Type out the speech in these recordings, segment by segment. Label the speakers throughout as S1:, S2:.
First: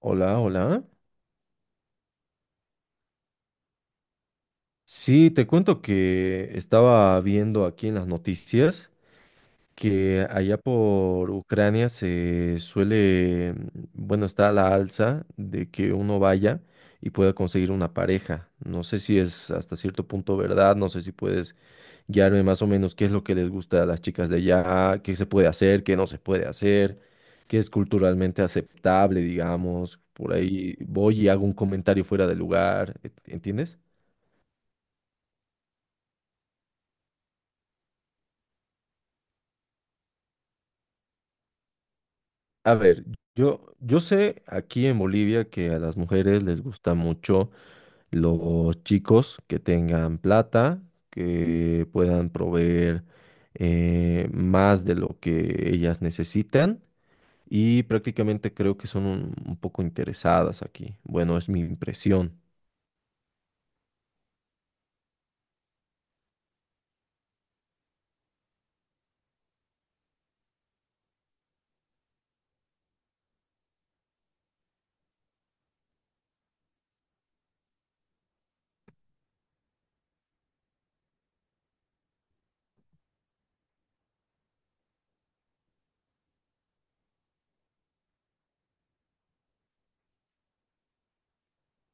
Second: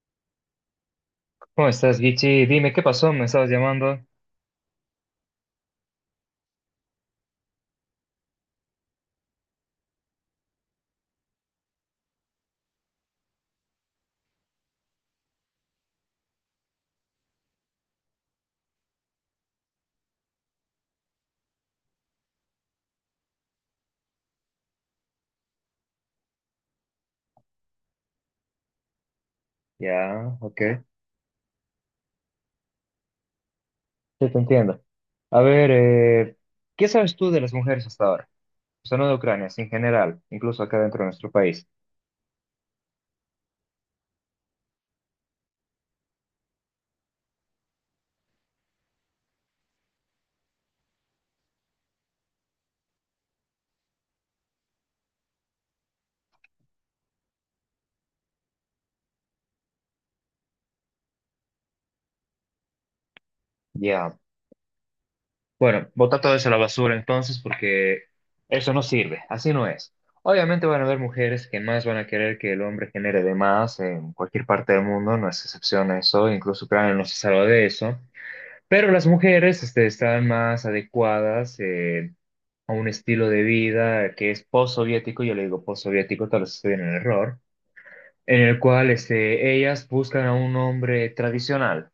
S1: Hola, hola.
S2: ¿Cómo estás, Gichi? Dime, ¿qué pasó? ¿Me estabas llamando?
S1: Sí, te cuento que estaba viendo aquí en las noticias que allá por Ucrania se suele, bueno, está a la alza de que uno vaya y pueda conseguir una pareja. No sé si es hasta cierto punto verdad, no sé si puedes guiarme más o menos qué es lo que les gusta a las chicas de allá, qué se puede hacer, qué no se puede hacer, qué es culturalmente aceptable, digamos. Por
S2: Ya, ok.
S1: ahí voy y hago un comentario fuera de lugar, ¿entiendes?
S2: Sí, te entiendo. A ver, ¿qué sabes tú de las mujeres hasta ahora? O sea, no de Ucrania, sino en general, incluso acá dentro de nuestro país.
S1: A ver, yo sé aquí en Bolivia que a las mujeres les gusta mucho los chicos que tengan plata, que puedan proveer más de lo que ellas necesitan y prácticamente creo que son un poco interesadas aquí. Bueno, es mi impresión.
S2: Ya. Bueno, bota todo eso a la basura entonces, porque eso no sirve, así no es. Obviamente van a haber mujeres que más van a querer que el hombre genere de más en cualquier parte del mundo, no es excepción a eso, incluso Ucrania no se salva de eso. Pero las mujeres, este, están más adecuadas, a un estilo de vida que es postsoviético, yo le digo postsoviético, tal vez estoy en el error, en el cual este, ellas buscan a un hombre tradicional.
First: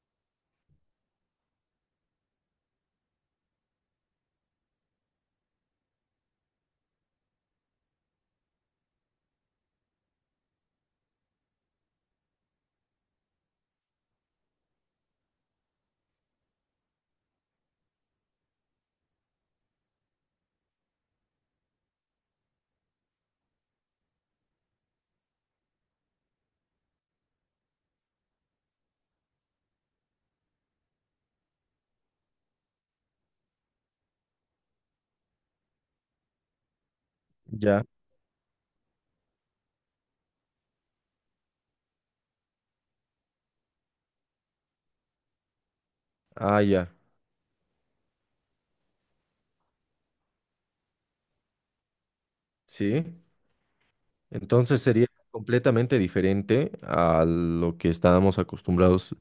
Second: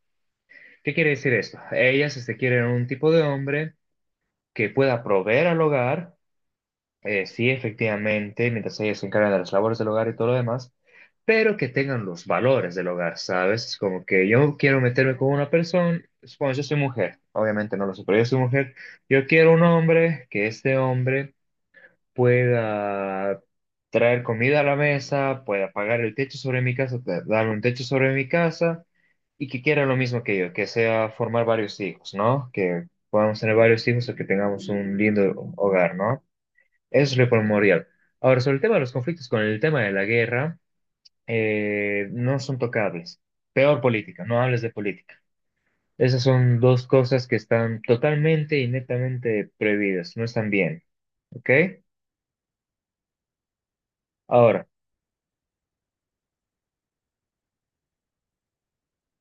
S2: ¿Qué quiere decir esto? Ellas este, quieren un tipo de hombre que pueda proveer al hogar. Sí, efectivamente, mientras ellos se encargan de las labores del hogar y todo lo demás, pero que tengan los valores del hogar, ¿sabes? Es como que yo quiero meterme con una persona, supongo. Yo soy mujer, obviamente no lo sé, pero yo soy mujer, yo quiero un hombre, que este hombre pueda traer comida a la mesa, pueda pagar el techo sobre mi casa, darme un techo sobre mi casa, y que quiera lo mismo que yo, que sea formar varios hijos, ¿no? Que podamos tener varios hijos o que tengamos un lindo hogar, ¿no? Es re
S1: Ya.
S2: Ahora, sobre el tema de los conflictos con el tema de la guerra, no son tocables. Peor política, no hables de política. Esas son
S1: Ah,
S2: dos
S1: ya.
S2: cosas que están totalmente y netamente prohibidas, no están bien, ¿ok?
S1: Sí.
S2: Ahora,
S1: Entonces sería completamente diferente a lo que estábamos acostumbrados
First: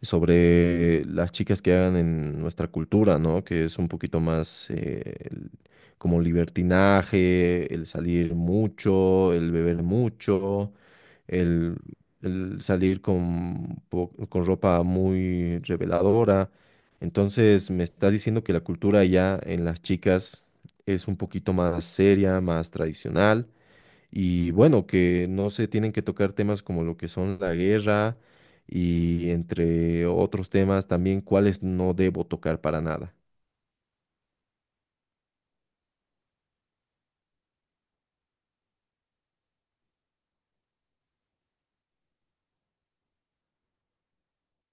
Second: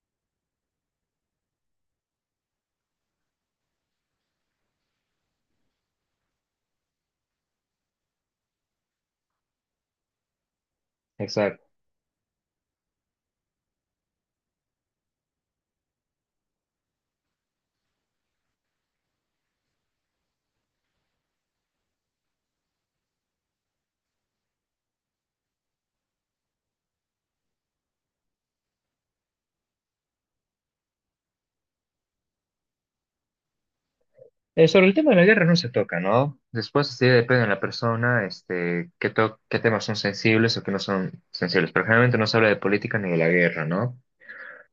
S1: sobre las chicas que hagan en nuestra cultura, ¿no? Que es un poquito más como libertinaje, el salir mucho, el beber mucho,
S2: exacto.
S1: el, el salir con, con ropa muy reveladora. Entonces me está diciendo que la cultura ya en las chicas es un poquito más seria, más tradicional. Y bueno, que no se tienen que tocar temas como lo que son la guerra y entre otros temas también cuáles no debo tocar para nada.
S2: Sobre el tema de la guerra no se toca, ¿no? Después sí depende de la persona, este, qué, qué temas son sensibles o qué no son sensibles, pero generalmente no se habla de política ni de la guerra, ¿no?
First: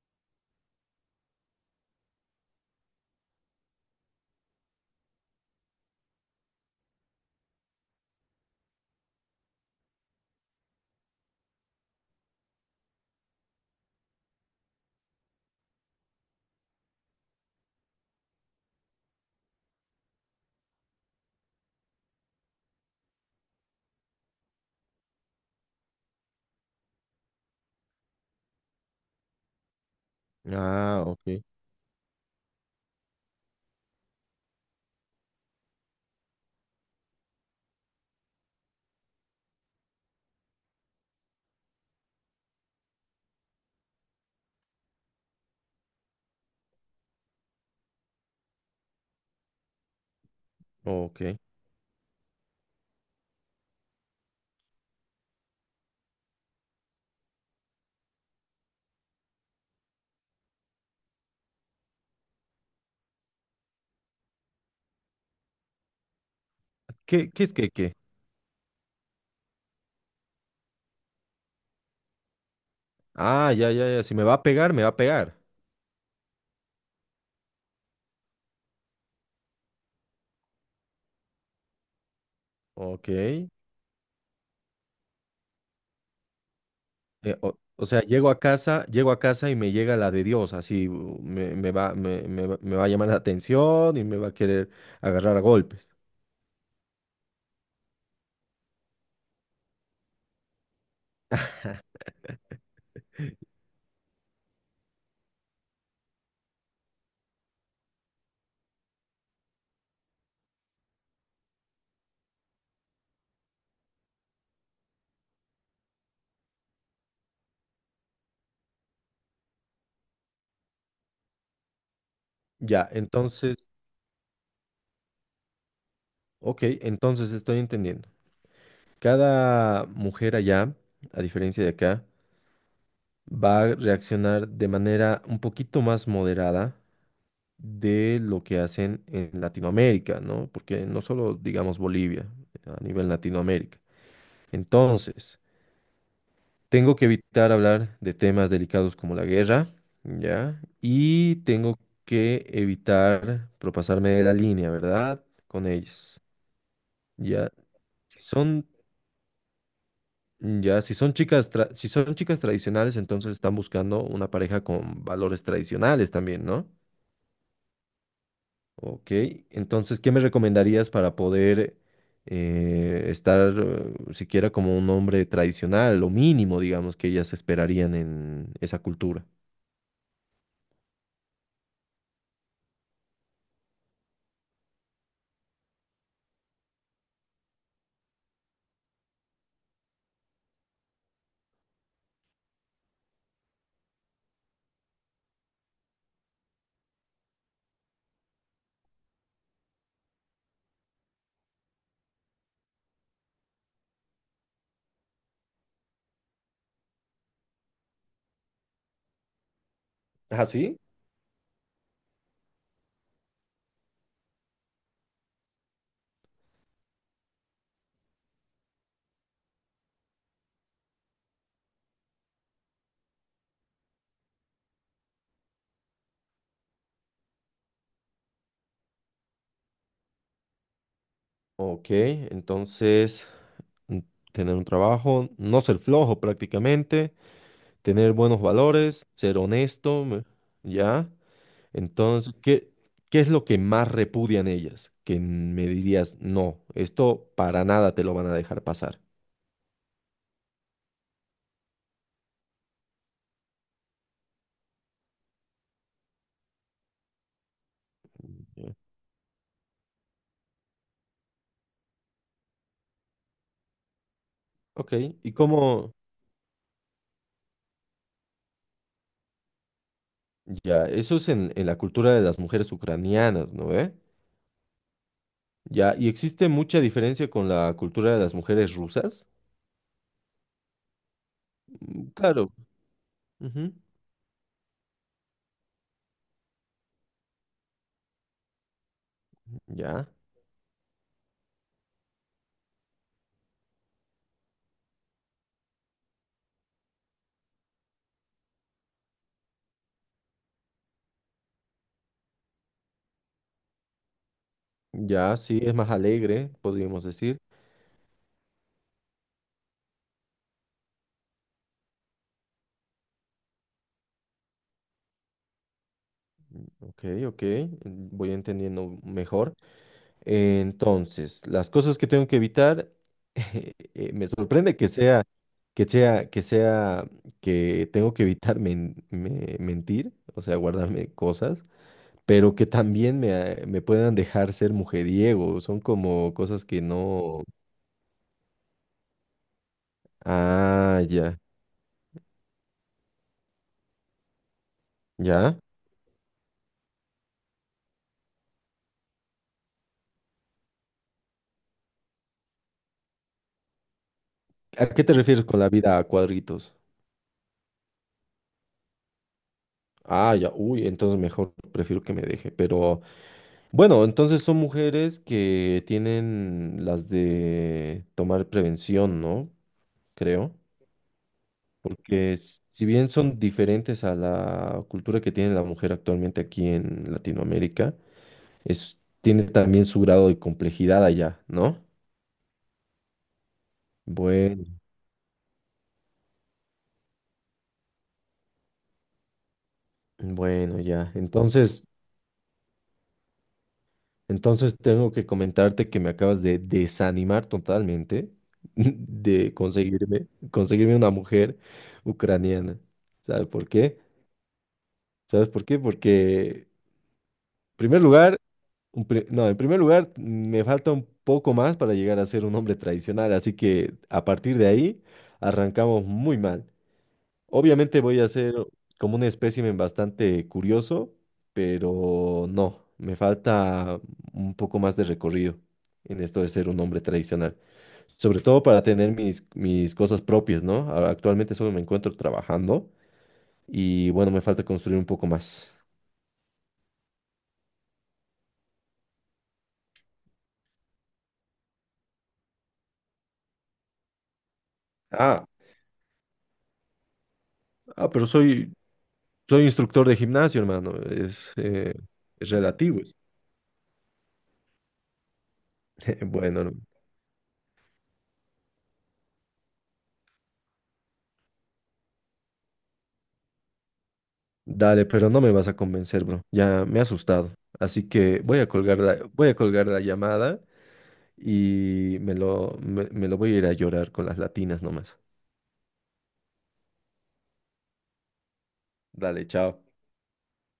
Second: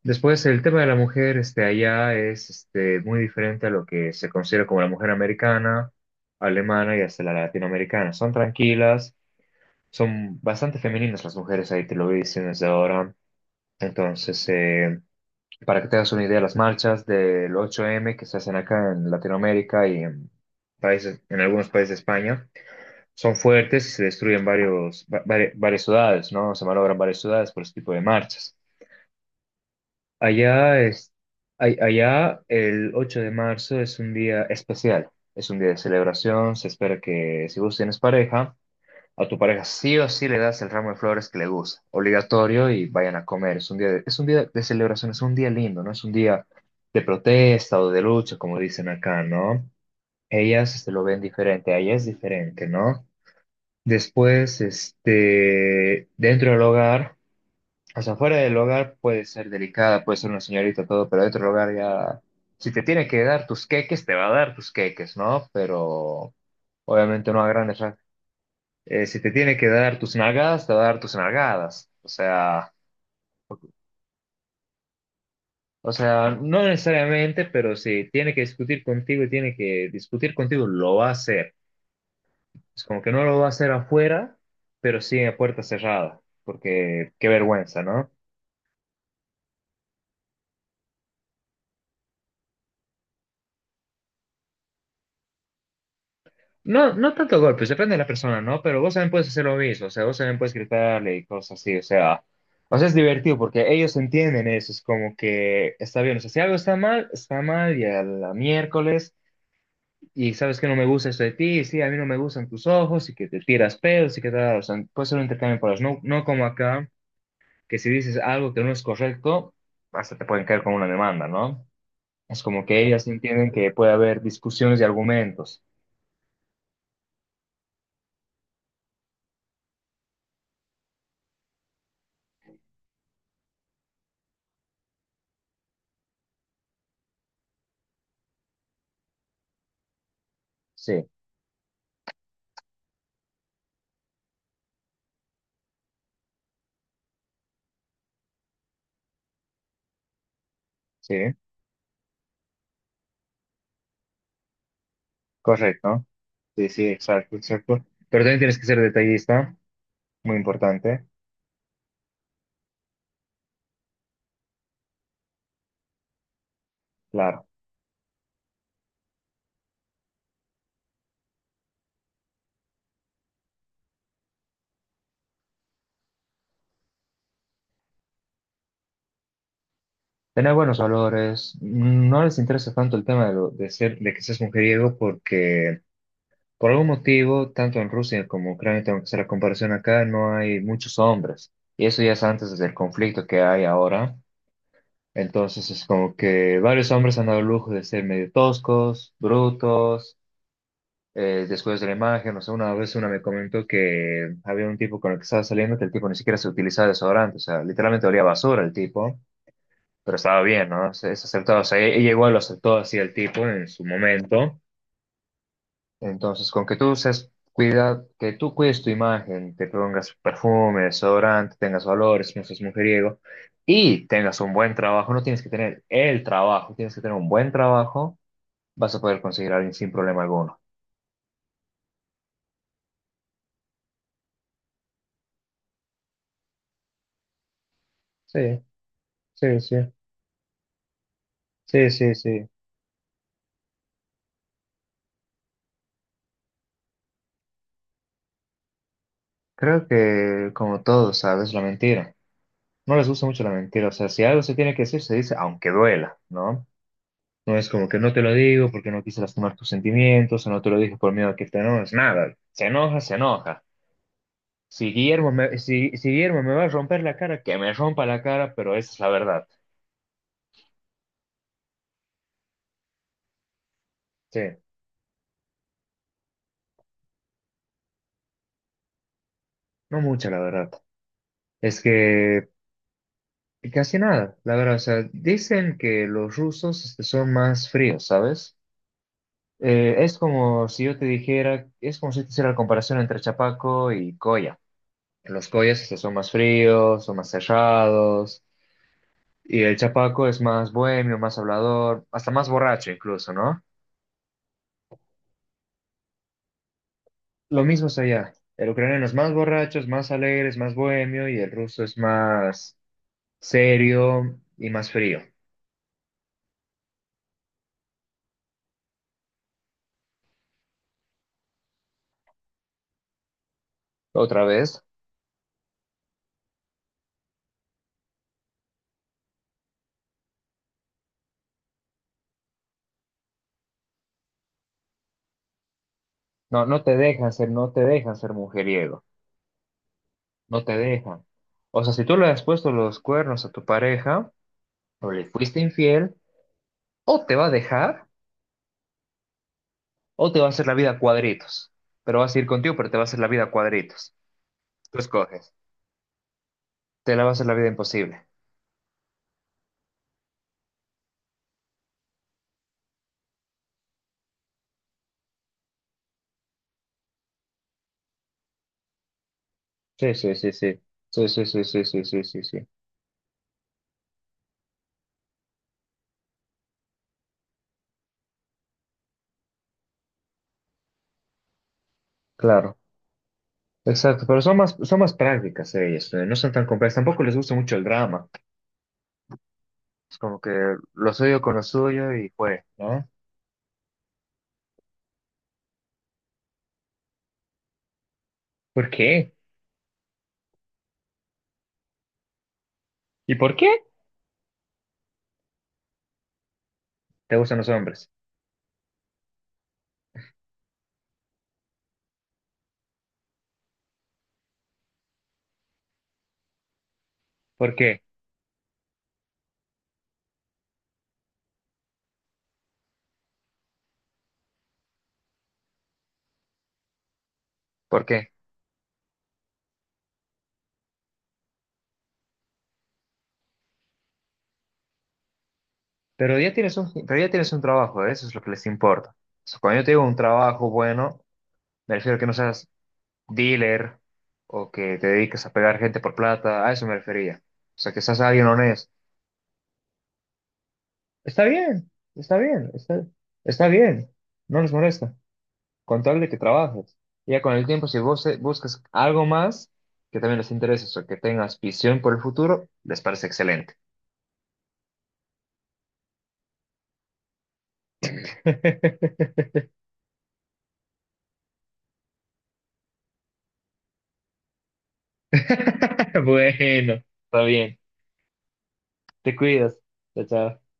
S2: Después, el tema de la mujer este, allá es este, muy diferente a lo que se considera como la mujer americana, alemana y hasta la latinoamericana. Son tranquilas, son bastante femeninas las mujeres ahí, te lo voy diciendo desde ahora. Entonces, para que te hagas una idea, las marchas del 8M que se hacen acá en Latinoamérica y en países, en algunos países de España, son fuertes y se destruyen varios, varias ciudades, ¿no? Se malogran varias ciudades por este tipo de marchas. Allá
S1: Ah,
S2: es,
S1: ok,
S2: Allá el 8 de marzo es un día especial, es un día de celebración, se espera que si vos tienes pareja, a tu pareja sí o sí le das el ramo de flores que le gusta, obligatorio, y vayan a comer. Es un día de, es un día de celebración, es un día lindo, no es un día de protesta o de lucha como dicen acá, ¿no? Ellas este, lo ven
S1: ok.
S2: diferente, a ella es diferente, ¿no? Después, este, dentro del hogar. O sea, fuera del hogar puede ser delicada, puede ser una señorita, todo, pero dentro del hogar ya, si te tiene que dar tus queques, te va a dar tus queques, ¿no? Pero
S1: ¿Qué,
S2: obviamente no
S1: qué
S2: a
S1: es que
S2: grandes
S1: qué?
S2: si te tiene que dar tus nalgadas, te va a dar tus nalgadas.
S1: Ah, ya, ya, ya. Si me va a pegar, me va a pegar.
S2: O sea, no necesariamente, pero si tiene que discutir contigo y tiene que discutir contigo, lo va a hacer. Es como
S1: Ok.
S2: que no lo va a hacer afuera, pero sí a puerta cerrada, porque qué
S1: O,
S2: vergüenza,
S1: o sea,
S2: ¿no?
S1: llego a casa y me llega la de Dios, así me va a llamar la atención y me va a querer agarrar a golpes.
S2: No, no tanto golpes, depende de la persona, ¿no? Pero vos también puedes hacer lo mismo, o sea, vos también puedes gritarle y cosas así, o sea, es divertido porque ellos entienden eso, es como que está bien, o sea, si algo está mal y a la miércoles, y sabes que no me gusta esto de ti, y sí, a mí no me gustan tus ojos, y que te tiras pedos, y que tal, o sea, puede ser un intercambio por las, no, no como acá, que si dices algo que no es correcto, hasta te pueden caer con una demanda, ¿no? Es como que
S1: Ya,
S2: ellas entienden
S1: entonces,
S2: que puede haber discusiones y argumentos,
S1: ok, entonces estoy entendiendo. Cada mujer allá, a diferencia de acá, va a reaccionar de manera un poquito más moderada de lo que hacen en Latinoamérica, ¿no? Porque no
S2: sí,
S1: solo digamos Bolivia, a nivel Latinoamérica. Entonces, tengo que evitar hablar de temas delicados como la guerra, ¿ya?
S2: sí.
S1: Y tengo que evitar propasarme de la línea, ¿verdad? Con
S2: Correcto.
S1: ellas,
S2: Sí, sí, exacto,
S1: ¿ya?
S2: exacto.
S1: Si
S2: Pero también tienes que
S1: son.
S2: ser detallista, muy
S1: Ya, si
S2: importante,
S1: son chicas, si son chicas tradicionales, entonces están buscando una pareja con valores tradicionales también, ¿no?
S2: claro.
S1: Ok, entonces, ¿qué me recomendarías para poder estar siquiera como un hombre tradicional, lo mínimo, digamos, que ellas esperarían en esa cultura?
S2: Tener buenos valores. No les interesa tanto el tema de, de ser, de que seas mujeriego, porque por algún motivo, tanto en Rusia como Ucrania, tengo que hacer la comparación acá, no hay muchos hombres. Y eso ya es antes del conflicto que hay ahora. Entonces es como que varios hombres han dado el lujo de ser medio toscos, brutos. Después de la imagen, o sea, una vez una me comentó que había un tipo con el que estaba saliendo que el tipo ni siquiera se utilizaba desodorante, o sea, literalmente olía a basura el tipo, pero estaba
S1: ¿Ah,
S2: bien,
S1: sí?
S2: ¿no? Se aceptaba, o sea, ella igual lo aceptó así el tipo en su momento. Entonces, con que tú seas, cuida, que tú cuides tu imagen, te pongas perfume, desodorante, tengas valores, no seas mujeriego y tengas un buen trabajo, no tienes que tener el trabajo, tienes que tener un buen trabajo, vas a poder conseguir a alguien sin problema alguno.
S1: Ok, entonces, mm, tener un trabajo, no ser flojo prácticamente, tener
S2: Sí,
S1: buenos valores, ser
S2: sí, sí.
S1: honesto, me. ¿Ya?
S2: Sí, sí,
S1: Entonces,
S2: sí.
S1: qué es lo que más repudian ellas? Que me dirías, no, esto para nada te lo van a dejar pasar.
S2: Creo que como todos, ¿sabes? La mentira. No les gusta mucho la mentira. O sea, si algo se tiene que decir, se dice, aunque duela, ¿no? No es como que no te lo digo
S1: Ya.
S2: porque no quise lastimar tus sentimientos, o no te lo dije por miedo a que te enojes, nada. Se enoja, se enoja. Si
S1: Ok,
S2: Guillermo
S1: ¿y
S2: me, si,
S1: cómo?
S2: si Guillermo me va a romper la cara, que me rompa la cara, pero esa es la verdad.
S1: Ya, eso es en la cultura de las mujeres ucranianas, ¿no ve?
S2: Sí,
S1: Ya, ¿y existe mucha diferencia con la cultura de las mujeres rusas?
S2: no mucha la verdad. Es
S1: Mm,
S2: que
S1: claro. Ujú.
S2: casi nada, la verdad. O sea, dicen que los rusos este, son más fríos, ¿sabes?
S1: Ya,
S2: Es como si yo te dijera, es como si te hiciera la comparación entre Chapaco y Coya. Los Coyas este, son más fríos, son más cerrados, y el Chapaco es más bohemio, más hablador, hasta más borracho incluso, ¿no?
S1: ya, sí, es más alegre, podríamos decir.
S2: Lo mismo es allá. El ucraniano es más borracho, es más alegre, es más bohemio, y el ruso es más serio y más frío.
S1: Ok, ok, voy entendiendo mejor. Entonces, las cosas que tengo que evitar, me
S2: Otra
S1: sorprende
S2: vez,
S1: que sea, que sea, que sea, que tengo que evitar mentir, o sea, guardarme cosas, pero que también me puedan dejar ser mujeriego. Son como cosas
S2: no,
S1: que
S2: no te dejan
S1: no.
S2: ser, no te dejan ser mujeriego, no te
S1: Ah,
S2: dejan.
S1: ya,
S2: O sea, si tú le has puesto los cuernos a tu pareja, o le
S1: ya.
S2: fuiste infiel, o te va a dejar o te va a hacer la vida a cuadritos. Pero va a seguir contigo, pero te va a hacer la vida a cuadritos.
S1: ¿A
S2: Tú
S1: qué te refieres
S2: escoges.
S1: con la vida a cuadritos?
S2: Te la va a hacer la vida imposible.
S1: Ah, ya, uy, entonces mejor prefiero que me deje, pero. Bueno, entonces son mujeres que tienen las de tomar prevención, ¿no?
S2: Sí, sí, sí,
S1: Creo,
S2: sí. Sí, sí, sí, sí, sí, sí,
S1: porque
S2: sí, sí.
S1: si bien son diferentes a la cultura que tiene la mujer actualmente aquí en Latinoamérica, es, tiene también su grado de complejidad allá, ¿no?
S2: Claro. Exacto, pero
S1: Bueno,
S2: son más prácticas ellas, no son tan complejas, tampoco les gusta mucho el drama, es como que
S1: bueno, ya.
S2: lo suyo con lo
S1: Entonces,
S2: suyo y fue, ¿no?
S1: entonces tengo que comentarte que me acabas de desanimar totalmente
S2: ¿Por qué?
S1: de conseguirme, conseguirme una mujer ucraniana.
S2: ¿Y
S1: ¿Sabe
S2: por
S1: por
S2: qué
S1: qué? ¿Sabes por qué? Porque, en
S2: te gustan los
S1: primer
S2: hombres?
S1: lugar, no, en primer lugar, me falta un poco más para llegar a ser un hombre tradicional, así que a partir de ahí arrancamos muy mal.
S2: ¿Por qué?
S1: Obviamente voy a ser como un espécimen bastante curioso, pero no, me falta un poco más de recorrido en esto de ser un hombre tradicional,
S2: ¿Por qué?
S1: sobre todo para tener mis cosas propias, ¿no? Ahora, actualmente solo me encuentro trabajando y bueno, me falta construir un poco más.
S2: Pero ya tienes un, pero ya tienes un trabajo, ¿eh? Eso es lo que les importa. So, cuando yo te digo un trabajo bueno, me refiero a que no seas dealer o que te dediques
S1: Ah,
S2: a pegar gente por plata, a eso me refería. O sea, que
S1: ah,
S2: seas
S1: pero
S2: alguien
S1: soy,
S2: honesto.
S1: soy instructor de gimnasio, hermano.
S2: Está bien, está
S1: Es
S2: bien,
S1: relativo.
S2: está,
S1: Es
S2: está bien, no les molesta, con tal de que
S1: bueno, no,
S2: trabajes. Y ya con el tiempo, si vos buscas algo más que también les interese o que tengas visión por el futuro, les parece excelente.
S1: dale, pero no me vas a convencer, bro. Ya me he asustado. Así que voy a colgar la, voy a colgar la llamada y me lo voy a ir a llorar con las latinas nomás.
S2: Bueno, está bien, te
S1: Dale,
S2: cuidas,
S1: chao.
S2: chao. Chao.